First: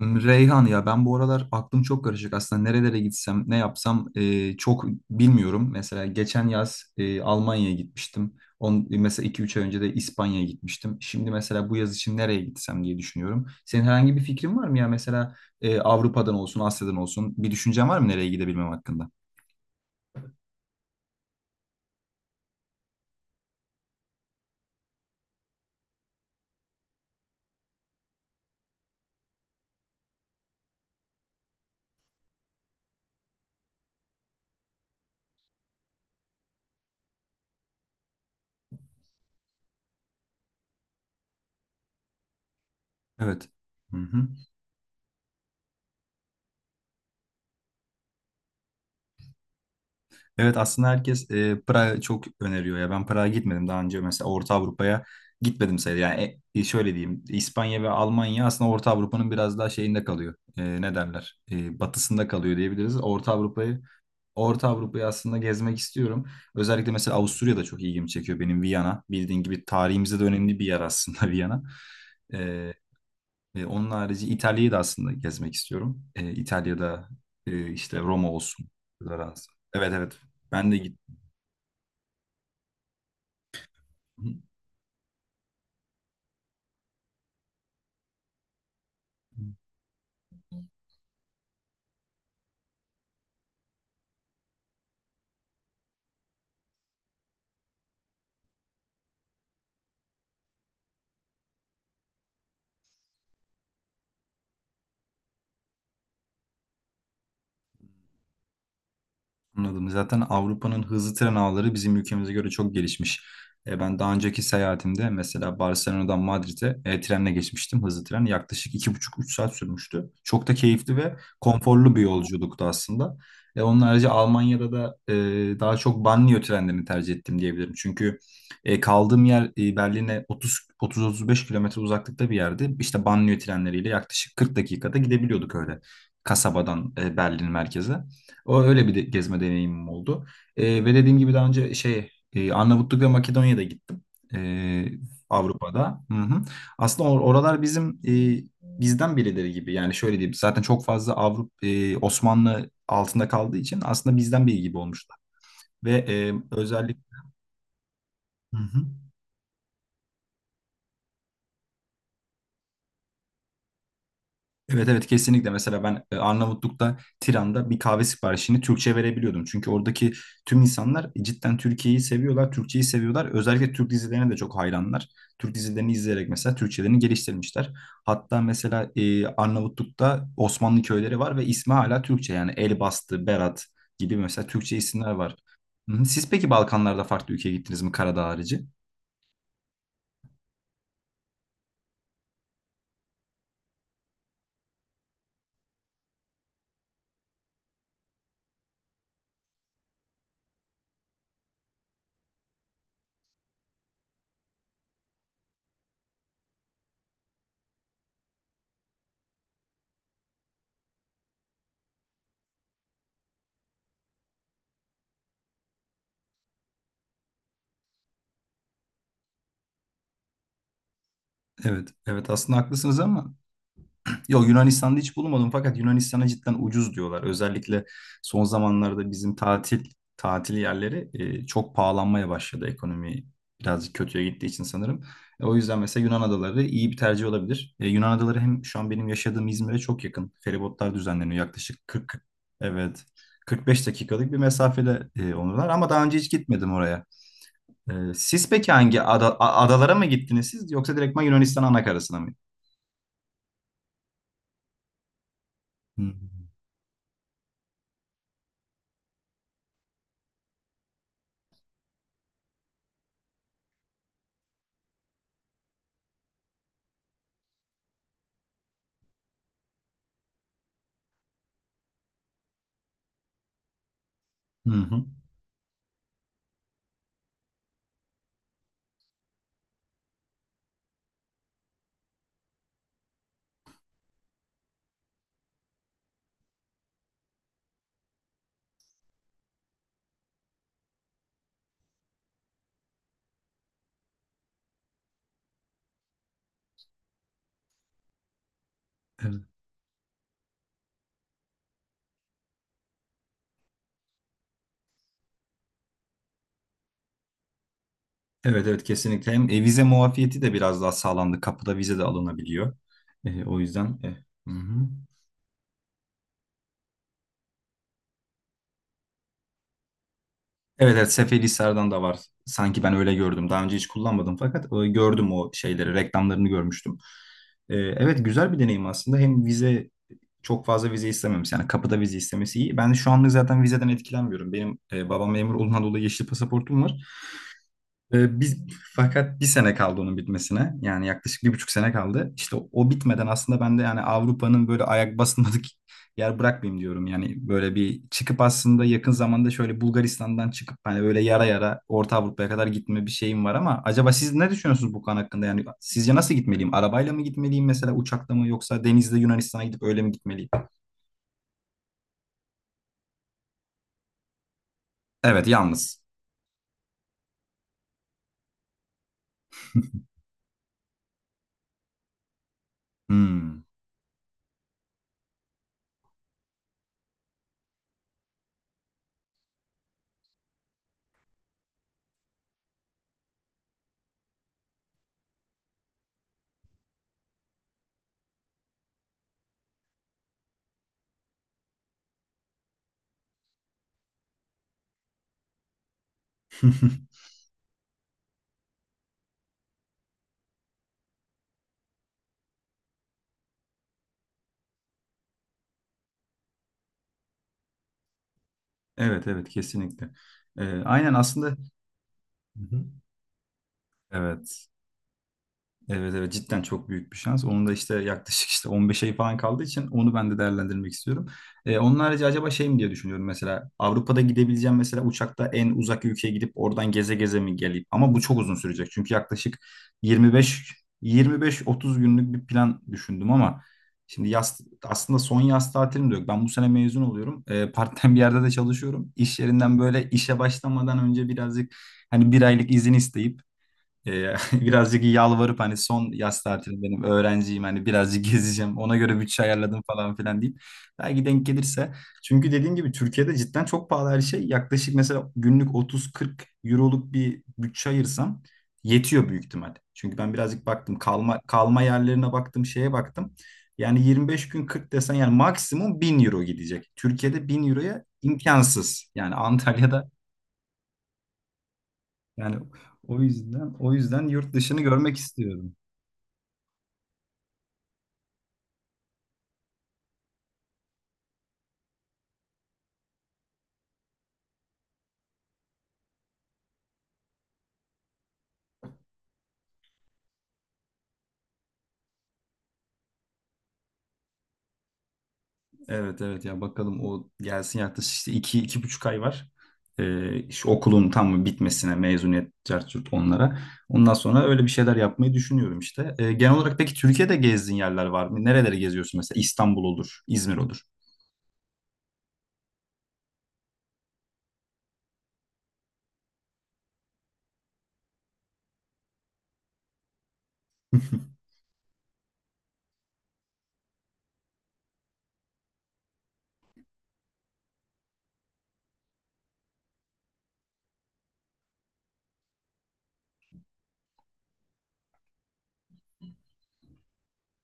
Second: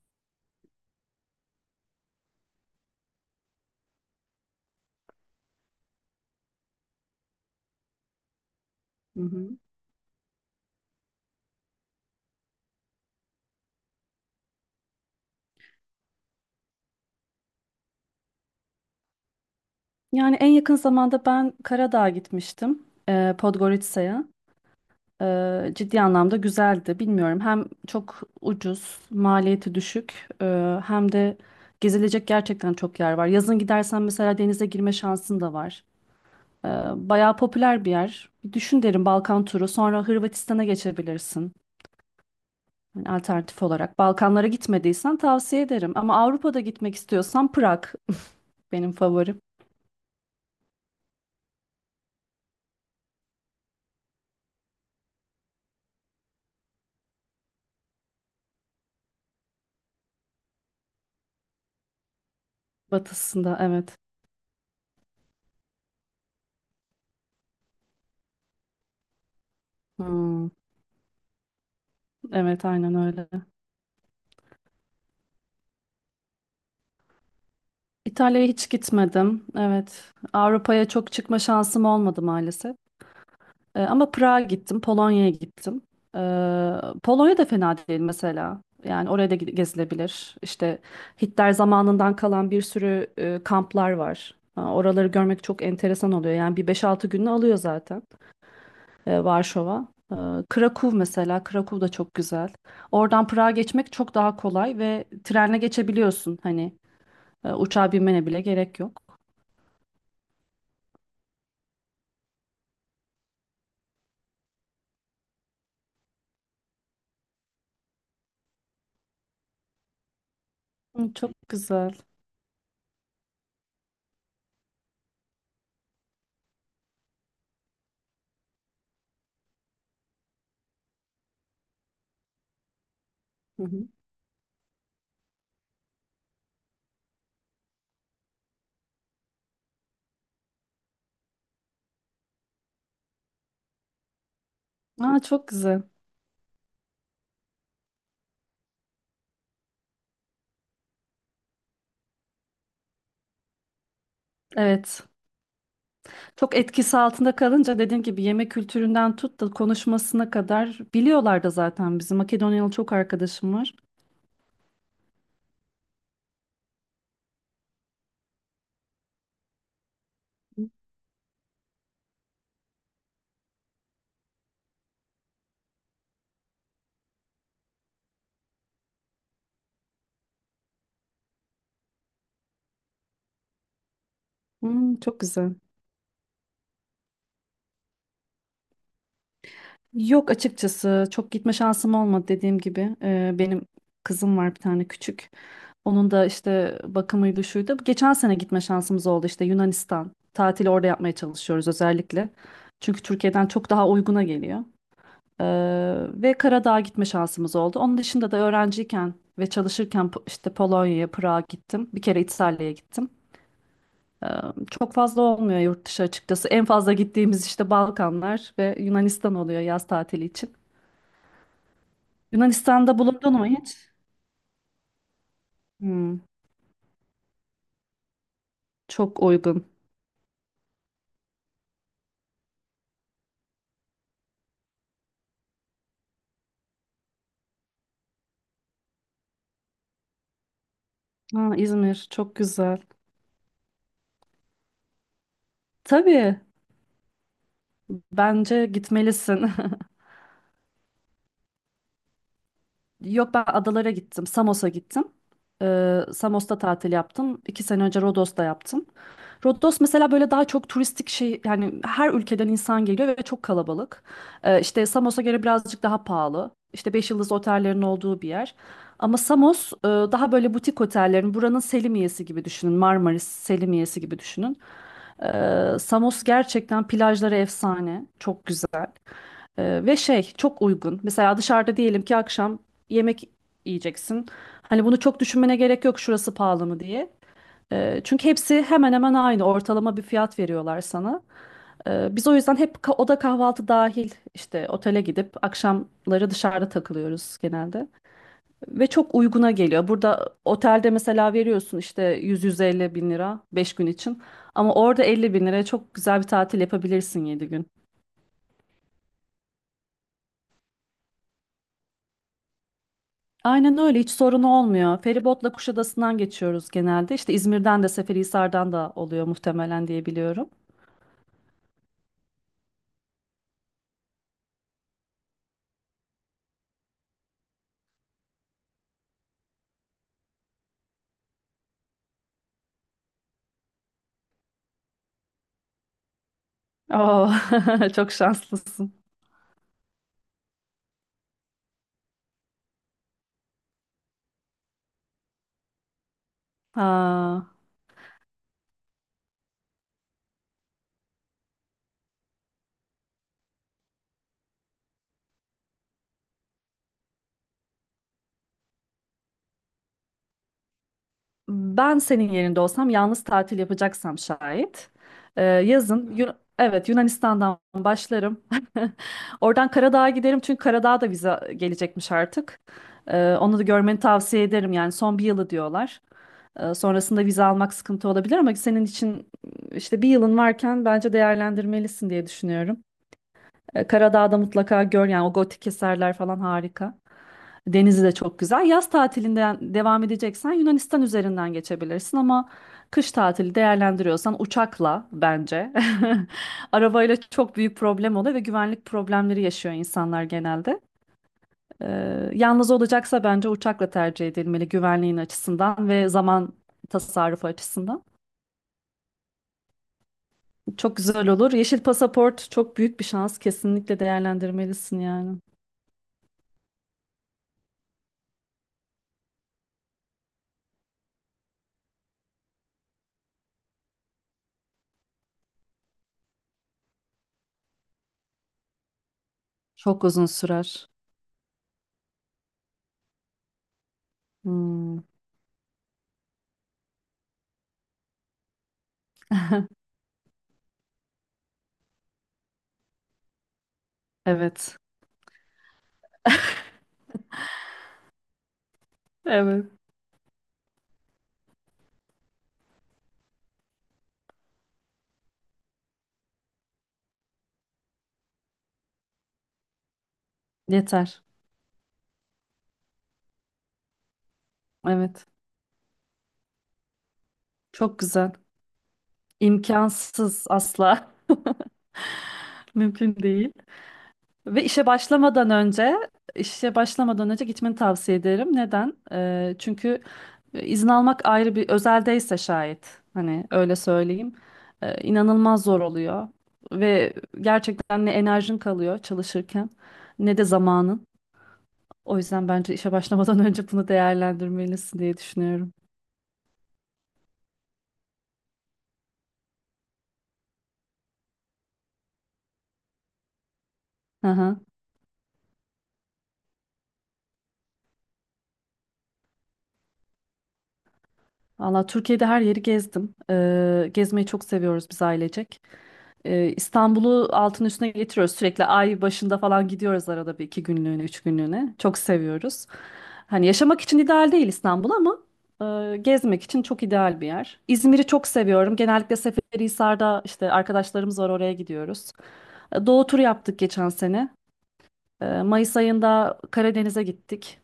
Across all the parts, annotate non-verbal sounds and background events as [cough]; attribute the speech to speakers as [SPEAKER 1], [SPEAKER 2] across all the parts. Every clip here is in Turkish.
[SPEAKER 1] Reyhan, ya ben bu aralar aklım çok karışık aslında nerelere gitsem, ne yapsam çok bilmiyorum. Mesela geçen yaz Almanya'ya gitmiştim. On,
[SPEAKER 2] Hı
[SPEAKER 1] mesela iki
[SPEAKER 2] hı.
[SPEAKER 1] üç ay önce de İspanya'ya gitmiştim. Şimdi mesela bu yaz için nereye gitsem diye düşünüyorum. Senin herhangi bir fikrin var mı ya, mesela Avrupa'dan olsun, Asya'dan olsun, bir düşüncen var mı nereye gidebilmem hakkında?
[SPEAKER 2] Yani en yakın zamanda ben Karadağ'a gitmiştim. Podgorica'ya. Ciddi anlamda güzeldi. Bilmiyorum, hem çok ucuz, maliyeti düşük, hem de gezilecek gerçekten çok yer var. Yazın gidersen mesela denize girme şansın da var. E, Bayağı popüler bir yer. Bir düşün derim, Balkan turu sonra Hırvatistan'a geçebilirsin. Yani
[SPEAKER 1] Evet.
[SPEAKER 2] alternatif
[SPEAKER 1] Hı
[SPEAKER 2] olarak
[SPEAKER 1] hı.
[SPEAKER 2] Balkanlara gitmediysen tavsiye ederim. Ama Avrupa'da gitmek istiyorsan Prag [laughs] benim favorim.
[SPEAKER 1] Evet, aslında herkes Prag'ı çok öneriyor ya. Ben Prag'a gitmedim daha önce, mesela Orta Avrupa'ya gitmedim sayılır. Yani şöyle diyeyim, İspanya ve Almanya aslında Orta Avrupa'nın biraz daha şeyinde kalıyor. Ne derler? Batısında kalıyor diyebiliriz. Orta
[SPEAKER 2] Batısında,
[SPEAKER 1] Avrupa'yı
[SPEAKER 2] evet.
[SPEAKER 1] Orta Avrupa'yı aslında gezmek istiyorum. Özellikle mesela Avusturya da çok ilgimi çekiyor benim, Viyana. Bildiğin gibi tarihimizde de
[SPEAKER 2] Hmm,
[SPEAKER 1] önemli bir yer aslında [laughs] Viyana.
[SPEAKER 2] evet,
[SPEAKER 1] E,
[SPEAKER 2] aynen öyle.
[SPEAKER 1] onun harici İtalya'yı da aslında gezmek istiyorum. İtalya'da işte Roma
[SPEAKER 2] İtalya'ya
[SPEAKER 1] olsun.
[SPEAKER 2] hiç gitmedim.
[SPEAKER 1] Floransa. Evet,
[SPEAKER 2] Evet.
[SPEAKER 1] evet. Ben de
[SPEAKER 2] Avrupa'ya çok
[SPEAKER 1] gittim.
[SPEAKER 2] çıkma şansım olmadı maalesef. Ama Prag'a gittim, Polonya'ya gittim. Ee, Polonya da fena değil mesela. Yani oraya da gezilebilir. İşte Hitler zamanından kalan bir sürü kamplar var. Ha, oraları görmek çok enteresan oluyor. Yani bir 5 6 gününü alıyor zaten. Varşova. Krakow mesela, Krakow da çok güzel. Oradan Prag'a geçmek çok daha kolay ve trenle geçebiliyorsun. Hani uçağa binmene bile gerek yok.
[SPEAKER 1] Anladım. Zaten Avrupa'nın hızlı tren ağları bizim ülkemize göre çok gelişmiş. Ben daha önceki seyahatimde mesela Barcelona'dan Madrid'e trenle geçmiştim. Hızlı tren yaklaşık iki buçuk üç saat sürmüştü. Çok da keyifli
[SPEAKER 2] Hı,
[SPEAKER 1] ve
[SPEAKER 2] çok güzel.
[SPEAKER 1] konforlu bir yolculuktu aslında. Onun harici Almanya'da da daha çok banliyö trenlerini tercih ettim diyebilirim. Çünkü kaldığım yer Berlin'e 30 30-35 kilometre uzaklıkta bir yerdi. İşte banliyö
[SPEAKER 2] Hı
[SPEAKER 1] trenleriyle
[SPEAKER 2] hı.
[SPEAKER 1] yaklaşık 40 dakikada gidebiliyorduk öyle kasabadan Berlin merkeze. O öyle bir de, gezme deneyimim oldu. Ve dediğim gibi daha önce Arnavutluk ve Makedonya'da gittim. Ee,
[SPEAKER 2] Aa, çok güzel.
[SPEAKER 1] Avrupa'da. Hı hı. Aslında oralar bizim, bizden birileri gibi. Yani şöyle diyeyim, zaten çok fazla Avrupa Osmanlı altında kaldığı için aslında bizden biri gibi
[SPEAKER 2] Evet.
[SPEAKER 1] olmuşlar. Ve
[SPEAKER 2] Çok etkisi
[SPEAKER 1] özellikle
[SPEAKER 2] altında kalınca dediğim gibi yemek kültüründen tut da konuşmasına kadar biliyorlar da zaten bizim. Makedonyalı çok arkadaşım var.
[SPEAKER 1] evet, evet kesinlikle. Mesela ben Arnavutluk'ta, Tiran'da bir kahve siparişini Türkçe verebiliyordum. Çünkü oradaki tüm insanlar cidden Türkiye'yi seviyorlar, Türkçeyi seviyorlar. Özellikle Türk dizilerine de çok hayranlar. Türk dizilerini izleyerek mesela Türkçelerini geliştirmişler. Hatta mesela Arnavutluk'ta Osmanlı köyleri var ve ismi hala Türkçe, yani Elbastı, Berat gibi mesela Türkçe
[SPEAKER 2] Hı,
[SPEAKER 1] isimler
[SPEAKER 2] çok
[SPEAKER 1] var.
[SPEAKER 2] güzel.
[SPEAKER 1] Hı hı. Siz peki Balkanlarda farklı ülkeye gittiniz mi, Karadağ harici?
[SPEAKER 2] Yok, açıkçası çok gitme şansım olmadı dediğim gibi. Benim kızım var bir tane küçük. Onun da işte bakımıydı şuydu. Geçen sene gitme şansımız oldu işte Yunanistan. Tatili orada yapmaya çalışıyoruz özellikle. Çünkü Türkiye'den çok daha uyguna geliyor. Ee, ve Karadağ'a gitme şansımız oldu. Onun dışında da öğrenciyken ve çalışırken işte Polonya'ya, Prag'a gittim. Bir kere İtalya'ya gittim. Ee, Çok fazla olmuyor yurt dışı açıkçası. En fazla gittiğimiz işte Balkanlar ve Yunanistan oluyor yaz tatili için.
[SPEAKER 1] Evet, evet, aslında
[SPEAKER 2] Yunanistan'da
[SPEAKER 1] haklısınız ama
[SPEAKER 2] bulundun mu hiç?
[SPEAKER 1] yok, Yunanistan'da hiç bulunmadım, fakat
[SPEAKER 2] Hmm,
[SPEAKER 1] Yunanistan'a cidden ucuz diyorlar. Özellikle son zamanlarda
[SPEAKER 2] çok
[SPEAKER 1] bizim
[SPEAKER 2] uygun.
[SPEAKER 1] tatil yerleri çok pahalanmaya başladı, ekonomi birazcık kötüye gittiği için sanırım. O yüzden mesela Yunan adaları iyi bir tercih olabilir. Yunan adaları hem şu an benim yaşadığım İzmir'e çok yakın. Feribotlar düzenleniyor
[SPEAKER 2] Ha,
[SPEAKER 1] yaklaşık
[SPEAKER 2] İzmir
[SPEAKER 1] 40,
[SPEAKER 2] çok güzel.
[SPEAKER 1] evet, 45 dakikalık bir mesafede onlar, ama daha önce hiç
[SPEAKER 2] Tabii,
[SPEAKER 1] gitmedim oraya. Siz
[SPEAKER 2] bence
[SPEAKER 1] peki hangi
[SPEAKER 2] gitmelisin.
[SPEAKER 1] adalara mı gittiniz, siz yoksa direktman Yunanistan anakarasına mı?
[SPEAKER 2] [laughs] Yok, ben adalara gittim. Samos'a gittim.
[SPEAKER 1] Hı
[SPEAKER 2] Samos'ta tatil yaptım. İki sene önce Rodos'ta yaptım. Rodos mesela böyle daha çok turistik şey, yani her ülkeden insan geliyor ve çok kalabalık. İşte Samos'a göre birazcık daha pahalı. İşte 5 yıldız otellerin olduğu bir yer. Ama Samos daha böyle butik otellerin, buranın Selimiye'si gibi düşünün. Marmaris Selimiye'si gibi düşünün.
[SPEAKER 1] hı. Hı.
[SPEAKER 2] Samos gerçekten plajları efsane. Çok güzel. Ve şey, çok uygun. Mesela dışarıda diyelim ki akşam yemek yiyeceksin. Hani bunu çok düşünmene gerek yok, şurası pahalı mı diye. Çünkü hepsi hemen hemen aynı, ortalama bir fiyat veriyorlar sana. Biz o yüzden hep oda kahvaltı dahil işte otele gidip akşamları dışarıda takılıyoruz genelde. Ve çok
[SPEAKER 1] Evet.
[SPEAKER 2] uyguna geliyor. Burada otelde mesela veriyorsun işte 100-150 bin lira 5 gün için. Ama orada 50 bin liraya çok güzel bir tatil yapabilirsin 7 gün.
[SPEAKER 1] Evet, evet kesinlikle. Hem vize muafiyeti de biraz daha sağlandı. Kapıda vize de alınabiliyor. O
[SPEAKER 2] Aynen
[SPEAKER 1] yüzden
[SPEAKER 2] öyle, hiç sorun
[SPEAKER 1] hı hı.
[SPEAKER 2] olmuyor. Feribotla Kuşadası'ndan geçiyoruz genelde. İşte İzmir'den de Seferihisar'dan da oluyor muhtemelen diye biliyorum.
[SPEAKER 1] Evet, evet, Seferihisar'dan da var. Sanki ben öyle gördüm. Daha önce hiç kullanmadım, fakat gördüm o şeyleri, reklamlarını görmüştüm. Evet, güzel bir deneyim aslında. Hem vize, çok fazla vize istememiş. Yani kapıda vize istemesi iyi. Ben şu anlık zaten vizeden etkilenmiyorum. Benim babam memur olduğundan dolayı yeşil pasaportum var.
[SPEAKER 2] Oo, [laughs] çok
[SPEAKER 1] Biz
[SPEAKER 2] şanslısın.
[SPEAKER 1] fakat bir sene kaldı onun bitmesine. Yani yaklaşık bir buçuk sene kaldı. İşte o bitmeden aslında ben de, yani Avrupa'nın böyle ayak basmadık [laughs] yer bırakmayayım diyorum. Yani
[SPEAKER 2] Ha.
[SPEAKER 1] böyle bir çıkıp aslında yakın zamanda şöyle Bulgaristan'dan çıkıp hani böyle yara yara Orta Avrupa'ya kadar gitme bir şeyim var ama acaba siz ne düşünüyorsunuz bu konu hakkında? Yani sizce nasıl gitmeliyim? Arabayla mı gitmeliyim, mesela uçakla mı, yoksa denizde Yunanistan'a gidip öyle mi gitmeliyim?
[SPEAKER 2] Ben senin yerinde olsam, yalnız tatil yapacaksam şayet,
[SPEAKER 1] Evet, yalnız.
[SPEAKER 2] evet, Yunanistan'dan başlarım. [laughs] Oradan Karadağ'a giderim çünkü Karadağ'a da vize gelecekmiş artık. Onu da
[SPEAKER 1] Hmm.
[SPEAKER 2] görmeni tavsiye ederim, yani son bir yılı diyorlar. Sonrasında vize almak sıkıntı olabilir ama senin için işte bir yılın varken bence değerlendirmelisin diye düşünüyorum. Karadağ'da mutlaka gör, yani o gotik eserler falan harika. Denizi de çok güzel. Yaz tatilinden devam edeceksen Yunanistan üzerinden geçebilirsin ama kış tatili değerlendiriyorsan uçakla bence. [laughs] Arabayla
[SPEAKER 1] [laughs]
[SPEAKER 2] çok büyük problem oluyor ve güvenlik problemleri yaşıyor insanlar genelde. Yalnız olacaksa bence uçakla tercih edilmeli, güvenliğin açısından ve zaman tasarrufu açısından.
[SPEAKER 1] Evet, evet kesinlikle. Ee,
[SPEAKER 2] Çok
[SPEAKER 1] aynen
[SPEAKER 2] güzel olur.
[SPEAKER 1] aslında.
[SPEAKER 2] Yeşil pasaport
[SPEAKER 1] Hı
[SPEAKER 2] çok
[SPEAKER 1] hı.
[SPEAKER 2] büyük bir şans. Kesinlikle
[SPEAKER 1] Evet.
[SPEAKER 2] değerlendirmelisin yani.
[SPEAKER 1] Evet, evet cidden çok büyük bir şans. Onun da işte yaklaşık işte 15 ay falan kaldığı için onu ben de değerlendirmek istiyorum. Onun harici acaba şey mi diye düşünüyorum, mesela Avrupa'da gidebileceğim mesela uçakta en uzak ülkeye gidip oradan geze geze mi geleyim? Ama bu çok uzun sürecek çünkü yaklaşık
[SPEAKER 2] Çok uzun
[SPEAKER 1] 25
[SPEAKER 2] sürer.
[SPEAKER 1] 25-30 günlük bir plan düşündüm ama şimdi yaz
[SPEAKER 2] Hmm,
[SPEAKER 1] aslında son yaz tatilim de yok. Ben bu sene mezun oluyorum. Part-time bir yerde de çalışıyorum. İş yerinden böyle işe başlamadan önce birazcık hani bir aylık izin isteyip [laughs]
[SPEAKER 2] evet.
[SPEAKER 1] birazcık yalvarıp, hani son yaz tatilim benim, öğrenciyim, hani birazcık [laughs] gezeceğim, ona göre bütçe
[SPEAKER 2] Evet.
[SPEAKER 1] ayarladım falan filan deyip belki denk gelirse, çünkü dediğim gibi Türkiye'de cidden çok pahalı her şey. Yaklaşık mesela günlük 30-40 euroluk bir bütçe ayırsam yetiyor büyük ihtimal. Çünkü ben birazcık baktım,
[SPEAKER 2] Yeter.
[SPEAKER 1] kalma yerlerine baktım, şeye baktım, yani 25 gün 40 desen
[SPEAKER 2] Evet.
[SPEAKER 1] yani maksimum 1000 euro gidecek. Türkiye'de 1000
[SPEAKER 2] Çok
[SPEAKER 1] euroya
[SPEAKER 2] güzel.
[SPEAKER 1] imkansız, yani Antalya'da
[SPEAKER 2] İmkansız, asla.
[SPEAKER 1] yani,
[SPEAKER 2] [laughs] Mümkün değil.
[SPEAKER 1] o yüzden yurt
[SPEAKER 2] Ve
[SPEAKER 1] dışını
[SPEAKER 2] işe
[SPEAKER 1] görmek
[SPEAKER 2] başlamadan
[SPEAKER 1] istiyorum.
[SPEAKER 2] önce işe başlamadan önce gitmeni tavsiye ederim. Neden? Çünkü izin almak, ayrı bir özeldeyse şayet hani, öyle söyleyeyim. İnanılmaz zor oluyor ve gerçekten ne enerjin kalıyor çalışırken ne de zamanın. O yüzden bence işe başlamadan [laughs] önce bunu değerlendirmelisin diye düşünüyorum.
[SPEAKER 1] Evet, evet ya, bakalım o gelsin, yaklaşık işte iki, iki buçuk ay var. Şu okulun tam bitmesine, mezuniyet, cart curt onlara. Ondan sonra
[SPEAKER 2] Hı.
[SPEAKER 1] öyle bir şeyler yapmayı düşünüyorum işte. Genel olarak peki Türkiye'de gezdiğin yerler var mı? Nereleri geziyorsun mesela? İstanbul olur, İzmir olur.
[SPEAKER 2] Valla Türkiye'de her yeri gezdim. Gezmeyi çok seviyoruz biz ailecek. İstanbul'u altın üstüne getiriyoruz. Sürekli ay başında falan gidiyoruz, arada bir iki günlüğüne, üç günlüğüne. Çok seviyoruz. Hani yaşamak için ideal değil İstanbul ama gezmek için çok ideal bir yer. İzmir'i çok seviyorum. Genellikle Seferihisar'da işte arkadaşlarımız var, oraya gidiyoruz. Doğu turu yaptık geçen sene. Mayıs ayında Karadeniz'e gittik.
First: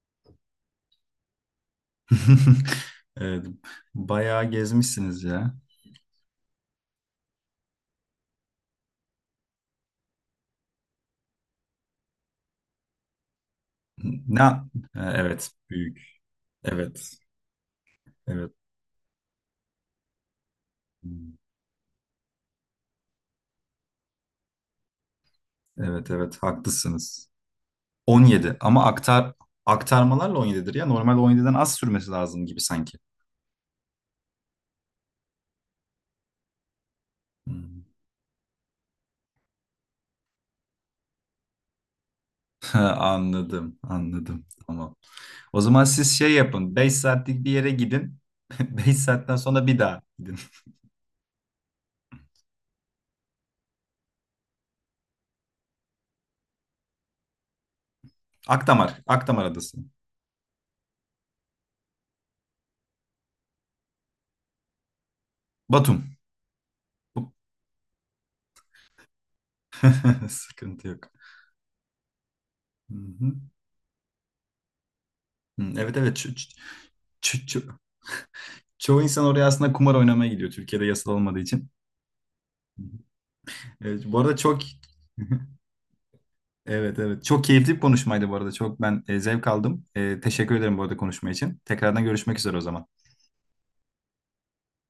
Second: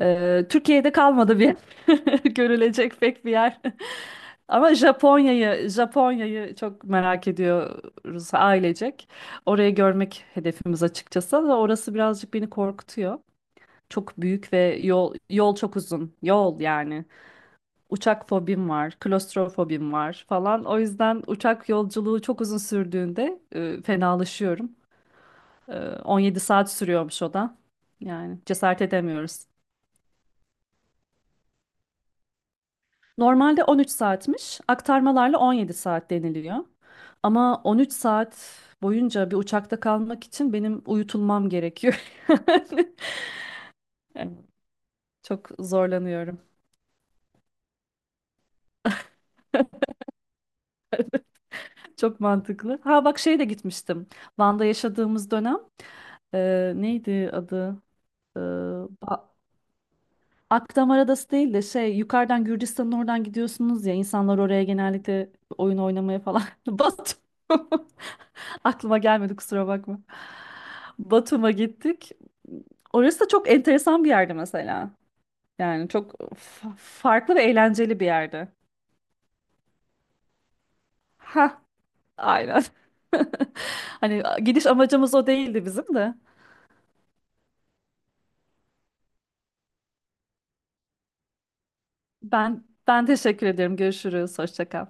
[SPEAKER 2] Türkiye'de kalmadı bir [laughs]
[SPEAKER 1] [laughs]
[SPEAKER 2] görülecek pek bir
[SPEAKER 1] Evet,
[SPEAKER 2] yer. [laughs]
[SPEAKER 1] bayağı
[SPEAKER 2] Ama
[SPEAKER 1] gezmişsiniz ya.
[SPEAKER 2] Japonya'yı çok merak ediyoruz ailecek. Orayı görmek hedefimiz açıkçası ama orası birazcık beni korkutuyor. Çok
[SPEAKER 1] Ne?
[SPEAKER 2] büyük
[SPEAKER 1] Ha,
[SPEAKER 2] ve yol
[SPEAKER 1] evet,
[SPEAKER 2] yol çok
[SPEAKER 1] büyük.
[SPEAKER 2] uzun. Yol yani.
[SPEAKER 1] Evet,
[SPEAKER 2] Uçak
[SPEAKER 1] evet.
[SPEAKER 2] fobim var, klostrofobim var falan. O yüzden
[SPEAKER 1] Evet,
[SPEAKER 2] uçak yolculuğu çok uzun sürdüğünde fenalaşıyorum. E,
[SPEAKER 1] evet, evet,
[SPEAKER 2] 17 saat sürüyormuş
[SPEAKER 1] haklısınız.
[SPEAKER 2] o da. Yani
[SPEAKER 1] 17,
[SPEAKER 2] cesaret
[SPEAKER 1] ama
[SPEAKER 2] edemiyoruz.
[SPEAKER 1] aktarmalarla 17'dir ya. Normal 17'den az sürmesi lazım gibi sanki.
[SPEAKER 2] Normalde 13 saatmiş, aktarmalarla 17 saat deniliyor. Ama
[SPEAKER 1] Hmm.
[SPEAKER 2] 13 saat boyunca bir uçakta kalmak için benim uyutulmam gerekiyor. [laughs]
[SPEAKER 1] [laughs] Anladım,
[SPEAKER 2] Yani
[SPEAKER 1] anladım. Tamam.
[SPEAKER 2] Çok
[SPEAKER 1] O zaman siz şey
[SPEAKER 2] zorlanıyorum.
[SPEAKER 1] yapın, 5 saatlik bir yere gidin. [laughs] 5 saatten sonra bir daha gidin.
[SPEAKER 2] Çok mantıklı. Ha bak, şeye de gitmiştim. Van'da yaşadığımız dönem, neydi adı? E,
[SPEAKER 1] Akdamar,
[SPEAKER 2] Ba-
[SPEAKER 1] Akdamar Adası.
[SPEAKER 2] Akdamar Adası değil de, şey, yukarıdan Gürcistan'ın oradan gidiyorsunuz ya, insanlar oraya genellikle oyun
[SPEAKER 1] Batum.
[SPEAKER 2] oynamaya falan. [laughs] Batum.
[SPEAKER 1] Bu-
[SPEAKER 2] [laughs] Aklıma gelmedi, kusura bakma.
[SPEAKER 1] [laughs] Sıkıntı yok.
[SPEAKER 2] Batum'a gittik.
[SPEAKER 1] Hı
[SPEAKER 2] Orası da
[SPEAKER 1] hı.
[SPEAKER 2] çok enteresan bir yerdi mesela.
[SPEAKER 1] Hı,
[SPEAKER 2] Yani
[SPEAKER 1] evet,
[SPEAKER 2] çok
[SPEAKER 1] evet.
[SPEAKER 2] farklı ve
[SPEAKER 1] Ço- ço-
[SPEAKER 2] eğlenceli bir yerdi.
[SPEAKER 1] Çoğu insan oraya aslında kumar oynamaya gidiyor. Türkiye'de yasal olmadığı
[SPEAKER 2] Ha,
[SPEAKER 1] için.
[SPEAKER 2] aynen. [laughs]
[SPEAKER 1] Evet, bu
[SPEAKER 2] Hani
[SPEAKER 1] arada çok
[SPEAKER 2] gidiş amacımız o
[SPEAKER 1] [laughs]
[SPEAKER 2] değildi bizim de.
[SPEAKER 1] evet, evet. Çok keyifli bir konuşmaydı bu arada. Çok ben zevk aldım. Teşekkür ederim bu arada konuşma için. Tekrardan görüşmek üzere o
[SPEAKER 2] Ben
[SPEAKER 1] zaman.
[SPEAKER 2] ben teşekkür ederim. Görüşürüz. Hoşça kal.